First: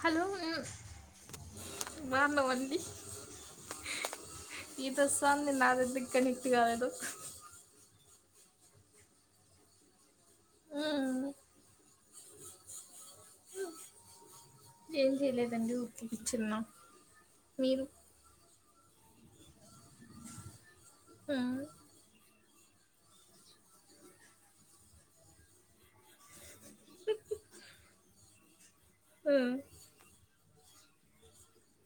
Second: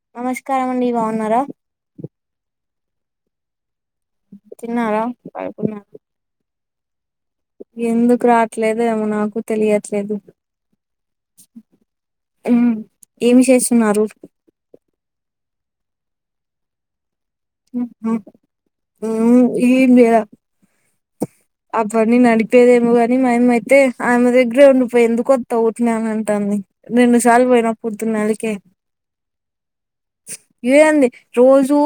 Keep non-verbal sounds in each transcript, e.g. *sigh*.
Hello మ్మ్. నమస్కారం అండి బాగున్నారా తిన్నారా పడుకున్నారా *unintelligible* కనెక్ట్ కాదు ఎందుకు రాట్లేదు ఏమో నాకు తెలియట్లేదు హ్మ్ హ్మ్ఏమి చేస్తున్నారు ఏం చెయలేదండి ఊరికే కూర్చున్నాం మీరు ఆ హ్మ్ ఏమి చేయలా ఏంది అవన్నీ నడిపేదేమో గాని మా అమ్మ అయితే ఆమె దగ్గరే ఉండిపో ఎందుకు వస్తావు ఊరికేనే అని అంటాంది రెండు సార్లు పోయినా పుడుతు నాలకే హ్మ్ ఏంది రోజూ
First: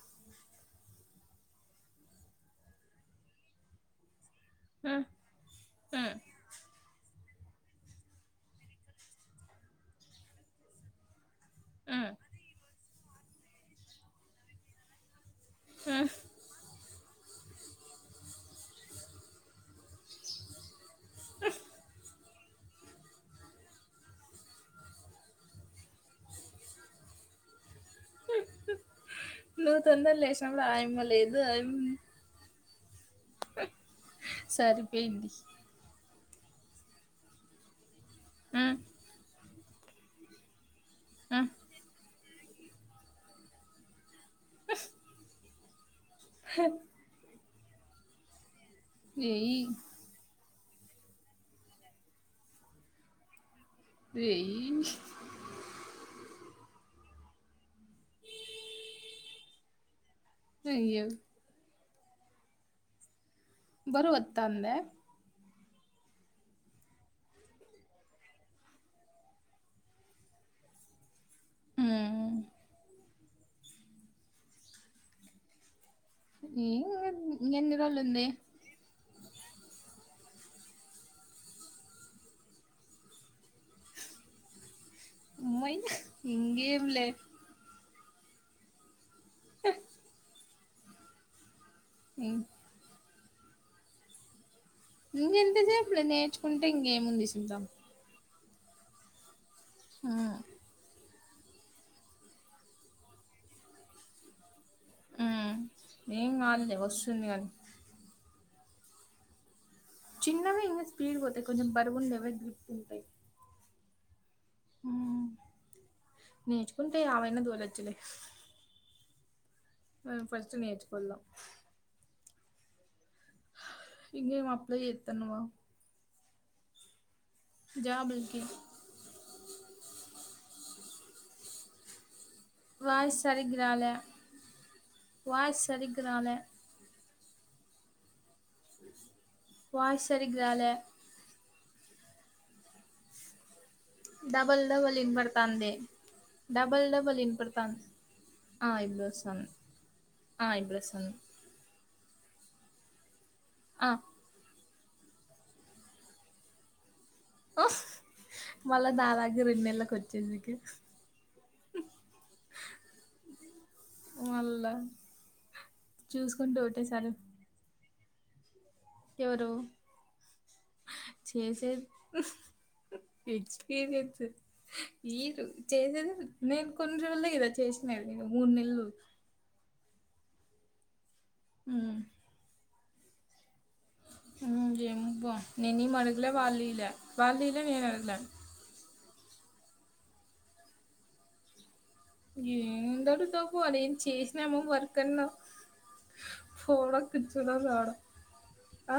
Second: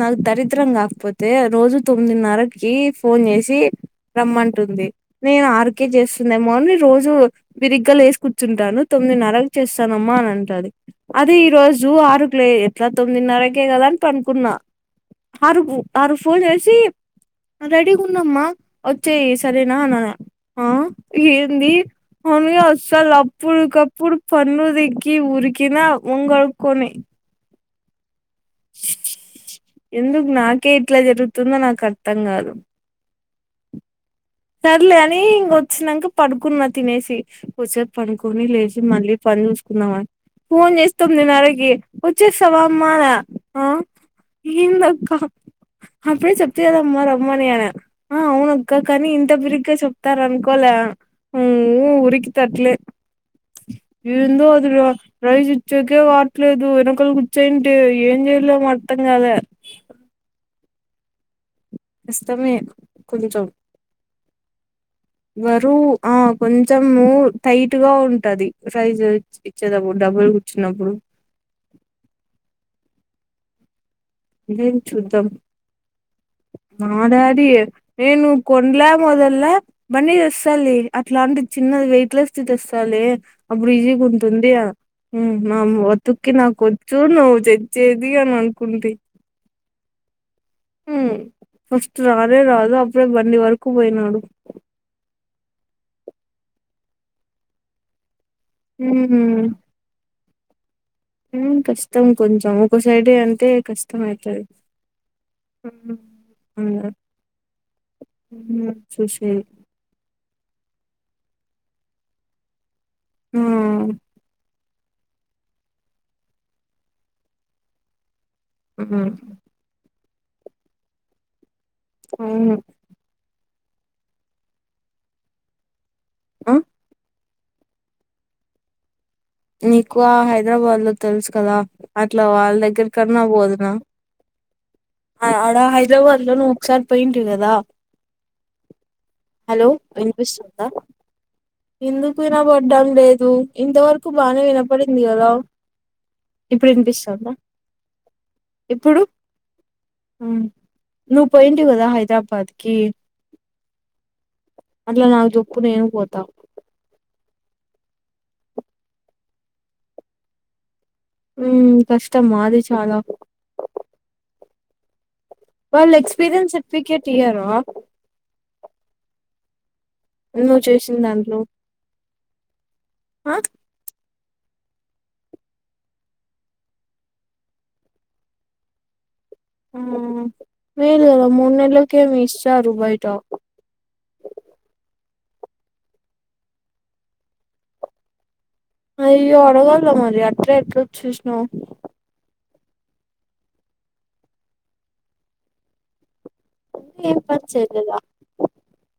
నాకు దరిద్రం కాకపోతే రోజు తొమ్మిదిన్నరకి ఫోన్ చేసి ది రమ్మంటుంది మ్మ్. నేను ఆర్కే మ్మ్. చేస్తుంది మా మమ్మీ రోజు తీరిగ్గా లేసి కూర్చుంటాను తొమ్మిదిన్నరకు చేస్తానమ్మా అని అంటది అదే ఈ రోజ్ జూ మ్మ్. ఆరుకులే ఎట్లా తొమ్మిదిన్నరకే కదా అని పనుకున్నా ఆరుకు మ్మ్. ఆరుఫ్ ఫోన్ చేసి అ రెడీగా ఉండమ్మా ఒచ్చేయి సరేనా అని అన అ ఏంది నార్మల్గా వ అసల్ అప్పుడుకప్పుడు పన్నుదిక్కి ఊరుకినా మొహం కడుక్కొని నువ్వు తొందరా లేసినప్పుడు ఆయమ్మ లేయదు ఆయమ్ తం గాదు అ సర్లే అనీ ఇంగో వొచ్చినంక పడుకున్నా తినేసి కొసేపు పనుకొని మ్మ్. లేసి మళ్ళీ పని చూసుకుందామ ఫోన్ చేసి మ్మ్. తొమ్మిదిన్నరకి వొచ్చేసావా అమ్మా అన అ ఏందక్కా అప్పుడే చెప్తి కదమ్మా రమ్మని ఆన ఆ అవునక్కా కానీ ఇంత ఏయ్ బిరిగ్గా చెప్తారనుకోలే ఊమ్మ్ ఉరికితట్లే ఏందో ఏయ్ అదిరా రైజి చ్చేకే వాట్లేదు ఎనకాల కూర్చోయింటే ఏం చేయలో ఏమో అర్థం కాల అయ్యో కష్టమే కొంచం బరువొత్తాందా బరువు ఆ కొంచము టైట్‌గా ఉంటది రైజు ఇచ్చేదప్పుడు డబుల్ కూర్చున్నప్పుడు ఉహ్మ్ ఇదేం చూద్దాం మా ఏం- డాడీయె ఎన్ని రోజులు ఏ ఉంది ను కొన్లా మొదోళ్ల బండి తెస్సలే అట్లాంటిది చిన్నది వెయిట్ లెస్ ది తెస్తాలే అప్పుడు ఈజీగా ఉంటుంది ఆ ఉమ్మ్ నా అమ్మాయి ఒతుక్కి ఇంకేం నాకొచ్చు లే నువ్వు తె చ్చేది అని అనుకుంటి ఖే ఉమ్మ్ ఫస్ట్ రానే ఇం- రాదు అప్పుడే బండి వరకు పోయినాడు ఇంకెంత సేపులే నేర్చుకుంటే ఇంగేముంది సుద్దాం ఉమ్మ్ ఆ ఉమ్ కష్టం కొంచెం ఒక సైడే అంటే కష్టం అయితది ఉమ్ ఆ ఏం కాదులే అవునా వస్తుంది కానీ ఆ చూసేది చిన్నవే ఇంగ స్పీడ్ పోతాయి కొంచెం బరువుండేవే గ్రిప్పుంటాయ్ ఆహ్ ఉమ్ నేర్చుకుంటే యావైన దోలోచ్చులే ఉమ్ మనం ఫస్ట్ నేర్చుకోవాలా అవును ఇంగేం అప్లై చేత్తున్నావా అ జాబుల్కి నీకు ఆ హైదరాబాద్‌లో తెలుసు కదా అట్లా వాల్ దగ్గర వాయిస్ కన్నా సరిగ్గా పోదునా రాలే వాయిస్ సరిగ్గా రాలే ఒక సారి పోయింటివి కదా హలో వాయిస్ సరిగ్గా వినిపిస్తుందా రాలే ఎందుకు ఇనబడ్డం లేదు ఇంతవరు డబల్ డబల్ ఇనపడుతాంది ఇప్పుడు డబల్ డబల్ వినిపిస్తుందా ఇనపడుతాం ఆ ఇప్పుడు వసం ఉమ్, ఆ ఇప్పుడు వసం నువ్వు పోయింటివి కదా హైదరాబాద్ కీ అ అట్లా నాకు జెప్పు నేను పోతా మళ్ళా దాదాపు రెండు నెల్లకు వచ్చేసీకీ ఊమ్ కష్టం మాది చాలా వరకు మల్ల వాళ్ళు ఎక్స్పీరియన్స్ సర్టిఫికేట్ ఇయరా ఎవరూ నువ్వు చేసిన దాంట్లో చేసేది ఆ పిచ్ ఈవెంట్సు ఈరు చేసేదే నేన్ కొన్ని రోజులే కద చేసిన్నేదీ మూన్నెళ్ళు ఉమ్ ఏం లేదు మూడు ఉమ్, నెల్లకే మో ఇస్సారు బయట ఊమ్ ఏమోబ్బా నేనేమ్ అడగలా వాల్లీలా వాల్లీలా మేము అడగలా అయ్యో అడగాల కదా మరీ అట్ల ఎట్ల వచ్చేసినవ్ ఏందడుగుతావ్ పో ఆడేం చేసినామా వర్క్ అన్నా పోవడం ఏం పని కుచ్చోవడం రావడం చేయలేదా ఆ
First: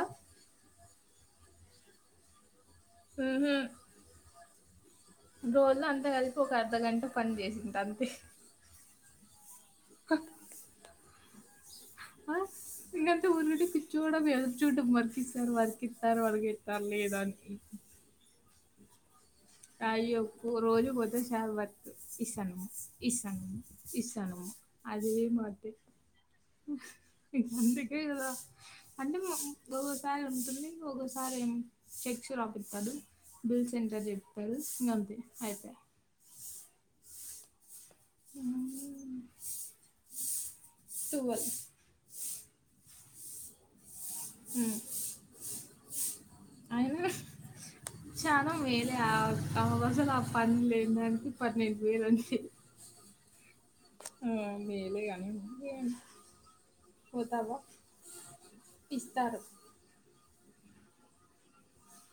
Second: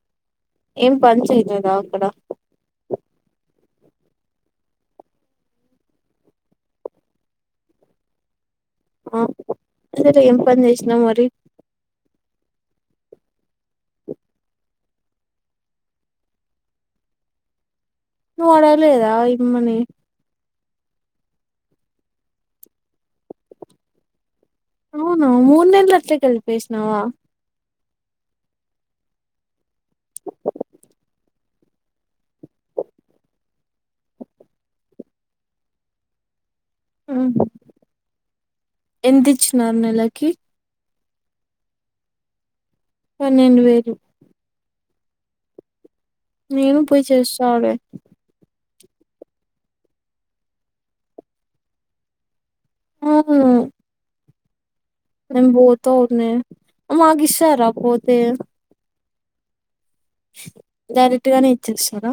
ఏం పని చేయలేదా అక్కడా ఊహు రోజులో అంతా కలిపి ఒక అర్ధగంట పని చేసింటా అంతే ఆ ఇంటిదగ్గర ఏం పని చేసినావ్ మరీ *inaudible* ఇంగంతే ఊరు నుండి పిచ్చోడగ ఎదురుచూడ్డం వర్క్ ఇస్తారు వర్క్ ఇస్తారు వర్క్ ఇస్తారు లేదా అని నువ్వు అడగలేదా ఇ అయ్యో ఓ రోజు పోతే సాల్ వర్క్ ఇస్సానమ్మ ఇస్సానమ్మ ఇస్సానమ్మ అదే అవునా మూడు మాటే నెలలు అట్లే కలిపేసినావా ఇంగ్ అందుకే కదా అంటే మా ఒక్కోసారి ఉంటుంది ఇంక ఒక్కోసారి ఏమో చెక్సు రాపిత్తాడు బిల్స్ ఎంటర్ చేపిత్తాడు ఇంగ అంతే అయిపా ఉ నెలకి టువల్ పన్నెండు వేలు ఊ నేను పోయి ఆయన్ను చేస్తాలే చానా మేలే ఆ ఆవసలు ఆ పని లేని దానికి పన్నెండు వేలు అంటే ఊ మేలేగా నేన్ పోతానే పోతావా మాకిస్సారా పోతే ఇస్తారు డైరెక్ట్ గానే ఇచ్చేస్సారా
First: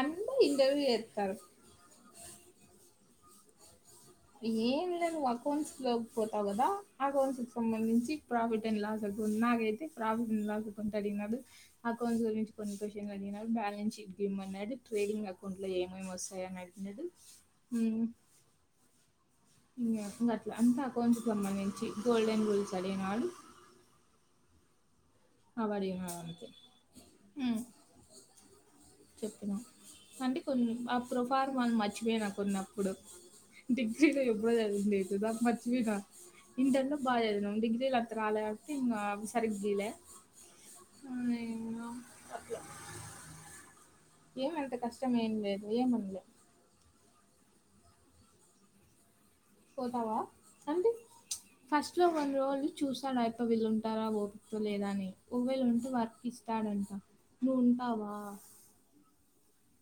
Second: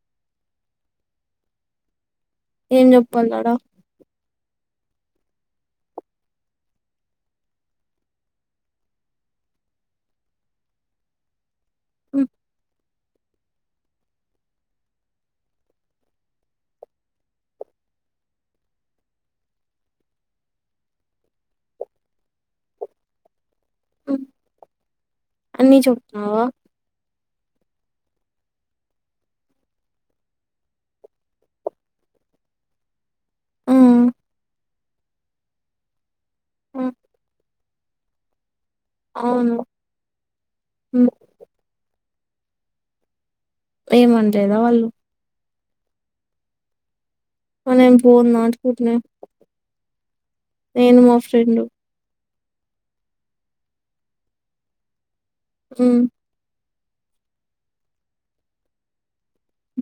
అందరు ఇంటర్వ్యూ జేత్తారు ఏం చెప్పల్ల ఆడా ఇంగేం లేదు నువ్వు అకౌంట్స్ లోకి పోతావు కదా అకౌంట్స్ కి సంబంధించి ప్రాఫిట్ అండ్ లాస్ ఎంతుంది నాకైతే ప్రాఫిట్ అండ్ లాస్ అకౌంట్ అడిగినాడు అకౌంట్స్ గురించి కొన్ని క్వషన్ తినడిగినాడు బాలెన్స్ షీట్ గిమ్మన్నాడు ట్రేడింగ్ అకౌంట్ లో ఏమేమి వస్తయో అని అడిగినడూ మ్ ఇంగేమ్ ఇంగ అట్ల అంటే అకౌంట్స్ కి సంబంధించి గోల్డ్డెన్ రూల్స్ అడిగినాడు ఉప్ అలా అడిగినాడు అంతే ఊ చెప్పినా అంటే కొన్ని ఆ ప్రోఫార్మాని మర్చిపోయినా కొన్నప్పుడు డిగ్రీలో ఎప్పుడో చదివంది లేదు దా మర్చిపోయిన హ్మ్. ఇంటర్లో బాగా చదివినాం డిగ్రీలంత రాలే కాబట్టి ఇంకా అవును సరిగ్గా ఇయ్యలే హ్మ్ ఇంగా అట్లా ఏమనలేదా ఏమంత వాళ్ళు కష్టం ఏం లేదు ఏముందిలే ఆ నేను పోను నాటుకుంటనే పోతావా నేను మా ఫ్రెండు ఇంట్లో కొన్ని రోజులు చూసాడు అయిపో వీళ్ళు ఉంటారా ఓపితో లేదా అని ఒకవవేళ ఉంటే హ్మ్ వర్క్ ఇస్తాడంట నువ్వు ఉంటావా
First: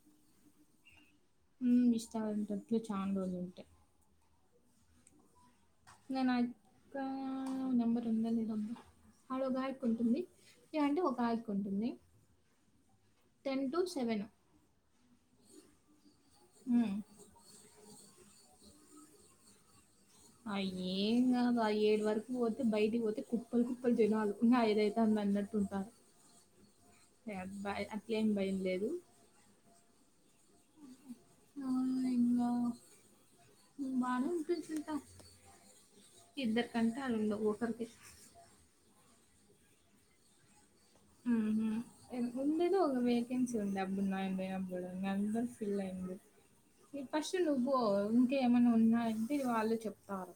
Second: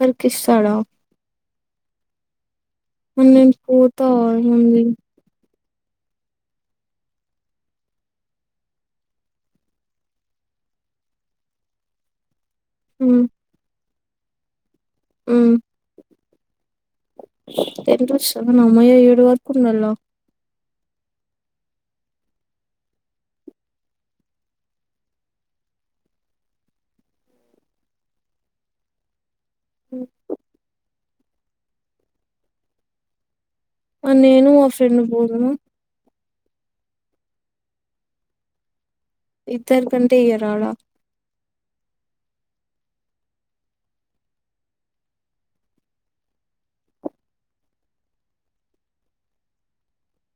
వర్క్ ఇస్తాడా ఉ ఇస్తాడంట అట్లే చానా మరి నేను రోజులుంటే. పోత ఎల్లుండి నే నా అక్క నంబర్ ఉందా లేదా ఆడగాయక్క ఉంటుంది ఓ గాయక్క ఉంటుంది ఉంటుంది ఉ టెన్ టు సెవెను హ్మ్ ఉ టెంటు సెవెనా అమ్మయ్య ఏడు వరకు ఉండాలా అ ఏం కాదు ఏడు వరకు పోతే బయటకి పోతే కుప్పలు కుప్పలు జనాలు ఇంకా ఐదాతాంది అన్నట్టు ఉంటారు అట్లే ఏమి భయం లేదు ఉ ఔనింగ మరి బానే నేను మా అనిపించిందా ఫ్రెండ్ పోదుము ఇద్దరి కంటే అళ్ళ ఉండవు అనిపించింది ఇద్దరికంటే ఏరాళ ఎంత ఉండే ఒక వేకన్సీ ఉంది అప్పుడున్నా నేను పోయినప్పుడు అప్పుడు అందర్ ఫిల్ అయినంది ఈ ఫస్ట్ నువ్వు ఇంకేమైనా ఉన్నాయంటే వాళ్ళు చెప్తారు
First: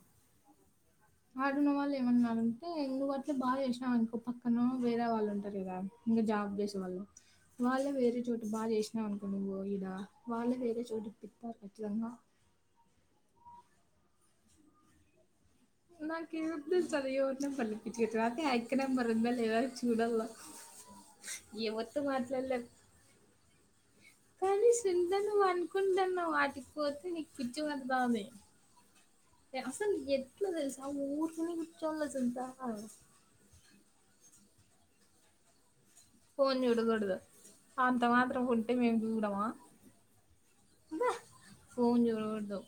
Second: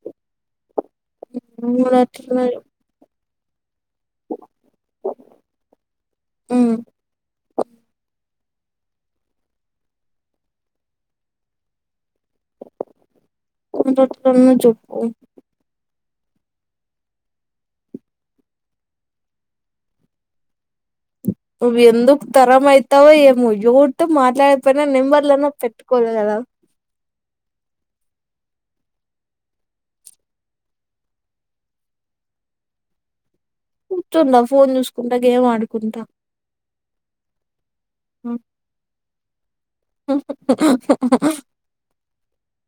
ఆడున వాళ్ళు మరి అట్లనే ఏమన్నాడంటే ఇంకా వాళ్లు అంటే బాగా చేసాం ఇంకో పక్కనో వేరే వాళ్ళు ఉంటారు కదా ఇంకా జాబ్ హ్మ్ చేసేవాళ్ళు వాళ్ళ వేరే చోటు బాగా చేసినావు అనుకో నువ్వు ఇగ వాళ్ళే వేరే చోటు పంపిస్తారు ఖచ్చితంగా ఒకచోట నువ్వు చెప్పు నాకెంత చలిగా ఉన్నా పర్లేదు ఎందుకంటే ఆ అక్క నెంబర్ ఉందా లేదా చూడల నువ్ ఎందుకు తరమయితవొ ఏమో ఎవరితో మాట్లాడకపోయినా నెంబర్లు అన్న కుంటున్నా వాటికి పోతే నీకు పిజ వడదామ అసలు ఎంట్ల తెలుసా ఊరీకనే కూర్చోవాలా తెలుసా కూర్తుండా ఫోన్ చూసుకుంటా గేమ్ ఆడుకుంటా ఫోన్ చూడకూడదు అంత హ్మ్. మాత్రం ఉంటే మేము చూడమా ఫోన్ చూడకూడదు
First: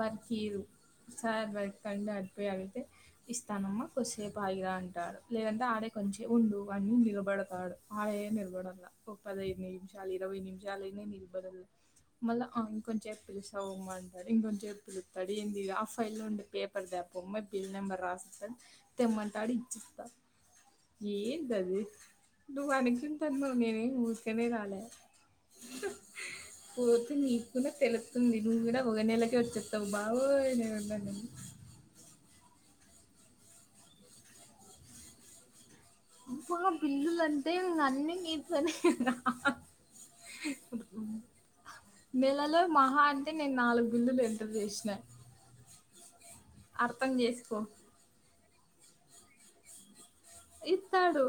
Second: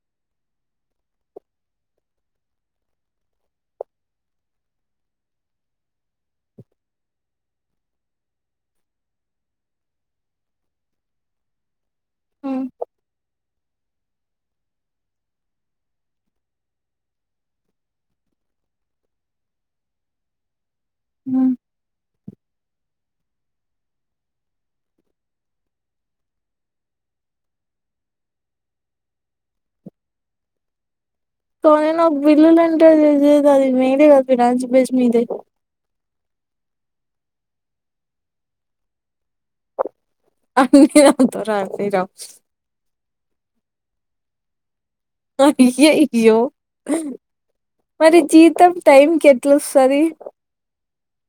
వర్క్ ఇయర్ సార్ వర్క్ అంటే అటు పోయి అడిగితే ఇస్తానమ్మా కొద్సేపుయిగా ఆగిరా అంటాడు లేదంటే ఆడే కొంచె ఉండు అన్ని నిలబేడతాడు ఆడే నిలబడాల ఒప్పదైదు నిమిషాలు ఇరవై నిమిషాలులేనే నిలబడాల మళ్ళా హ్మ్. ఇం కొంచెం పిలుస్తంది అమ్మ అంటాడు ఇంకొంచెం పిలుస్తాడు ఏంది ఆ ఫైల్ ఉండే పేపర్ తేపోమ్మ బిల్ నెంబర్ రాసీస్తాడు తెమ్మంటాడు ఇచ్చిస్తా ఏంది అది నువ్వు అనుకుంటున్నావు నేనే ఊరీకనే రాలే పోతే నీకు కూడా తెలుస్తుంది నువ్వు కూడా ఒక నెలకే వచ్చేస్తావు బాబోయ్ నేనుండనని కానీ నాకు బిల్లులు అంటే అది అది నేనే కప్పిన బేస్ మీదే ఆ బిల్లులంటే అన్నీ నీతోనే కదా అన్ని నాతో రాసిర్రు వీళ్ళలో మహా అయితే నేను నాలుగు బిల్లులు ఇంటర్ చేసినా ఆ అయ్యయ్యో చేసుకో మరి జీతం టైం కి ఎట్లా వస్తది ఇత్తాడు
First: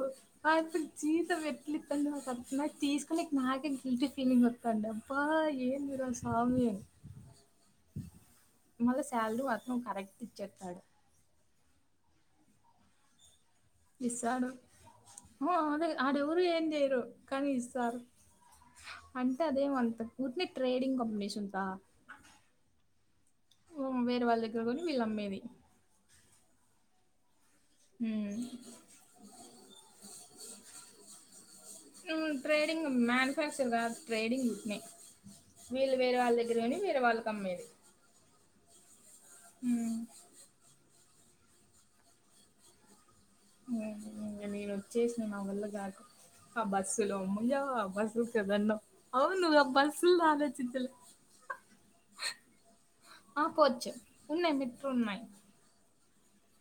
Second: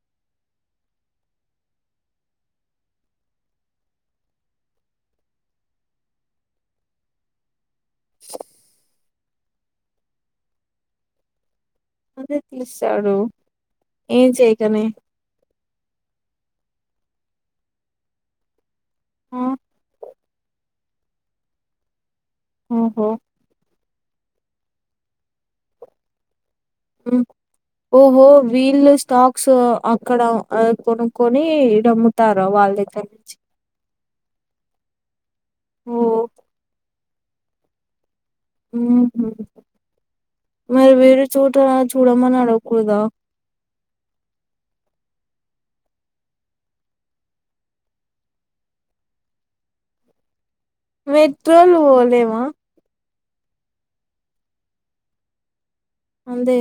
ఆ ఇప్పుడు జీతం ఎట్లా ఇత్తుండు అర్థం తీసుకొని నా గల్టీ ఫీలింగ్ అత్తది అత్తంది అబ్బా ఏందిరా మీరా స్వామి చ్ మళ్ళ శాలరీ మాత్రం కరెక్ట్ ఇచ్చేస్తాడు అదే పిలుస్తాడు ఇస్తాడు అదే అడ ఆడవరు ఏం చెయరు కానీ ఇస్తారు ఆ అంటే అదేమో అంత ఉట్టి ట్రేడింగ్ కంపెనీషన్ ఆ ఓహో వేరే వాళ్ళ దగ్గరకొని వీళ్ళు అమ్మేది ఉ ఓహో హ్మ్. వీళ్ళ స్టాక్స్ అక్కడ కొనుక్కొని వీళ్లు తేస్తార వాళ్ళ దగ్గర నుంచి ట్రైడింగ్ ఇట్లనే వీళ్ళు ఓ వేరే వాళ్ళ దగ్గర కోని వేరే వాళ్ళకి అమ్మేది ఉ హు మరి వేరు చోట చూడమని అడగకూడదా ఉ హు నేను వచ్చేసిన నా వల్ల కాదు ఆ బస్సు లో ముయ్య ఆ బస్సు కదన్న అవును ఆ బస్సు ఆలోచిచలే మెట్రో లో పోవాల్నేమో ఆ పోవచ్చు ఉన్నాయి మెట్రో ఉన్నాయి అంతే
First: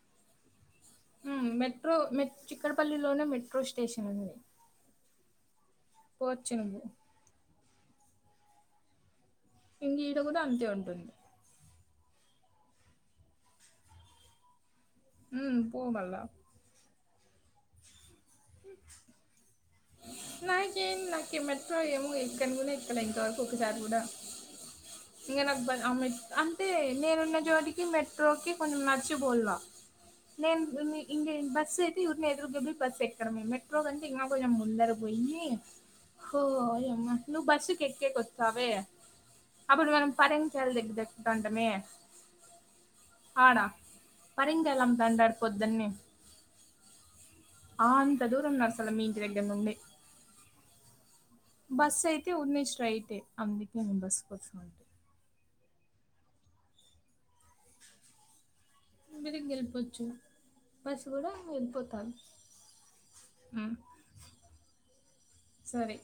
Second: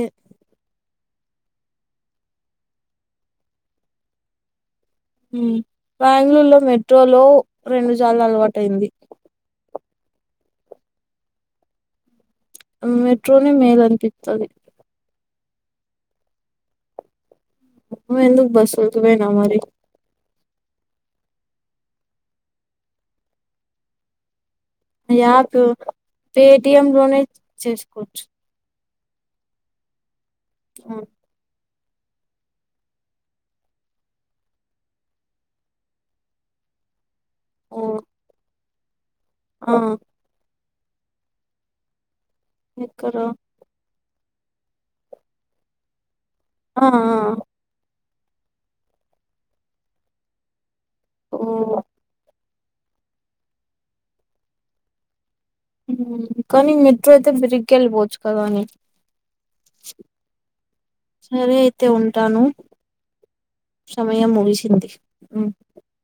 మెట్రో మె చిక్కడపల్లిలోనే మెట్రో స్టేషన్ ఉంది బెంగళూరు పోవచ్చు లో నువ్వు మెట్రో లో రెండు సార్లు అలవాటుయింది ఇంగా ఈట కూడా అంతే ఉన్నది మెట్రోనే మేలు అనిపిస్తుంది ఉ పోమళ్ల నువ్వు ఎందుకు బస్సులోకి పోయినవ్ మరి నాకే నాకే మెట్రో ఏమో ఇక్కనుగుడ ఇక్కలే ఇంతవరకు ఒకసారి కూడా ఇంకా యాప్ నాకు అంబేద్కర్ అంటే పేటిఎం లోనే నేనున్న చోటికి చేసుకోవచ్చు మెట్రోకి కొంచెం నడిచి పోవాలా నేను ఇ బస్ ఊరికి ఎదురుగ వెళ్లి బస్ ఎక్కడమే మెట్రో కంటే ఇంగా కొంచెం ములార పోయిన హో అమ్మా నువ్వు ఓ బస్సుకి ఎక్కేకి వస్తావే ఆ అప్పుడు మనం పరంకల దగ్గర ఎక్కుతాండమే ఎక్కడ ఆడా పరిం కాయలు అమ్ముతా ఉంటాలు పొద్దునే ఆ ఆ ఆ అంత దూరం ఉన్నారు అసలు మీ ఇంటి దగ్గర నుండి ఓ బస్సు అయితే ఊరి నుంచి స్ట్రైటే అందుకే నేను బస్సుకు వస్తా అంట కానీ మెట్రో అయితే ఫీరిగ్ ఎలిపోచ్చు కాదనే మీరిగెల్ పోచ్చు సరే అయితే ఉంటాను హ్మ్. సమయం ముగిసింది సరే.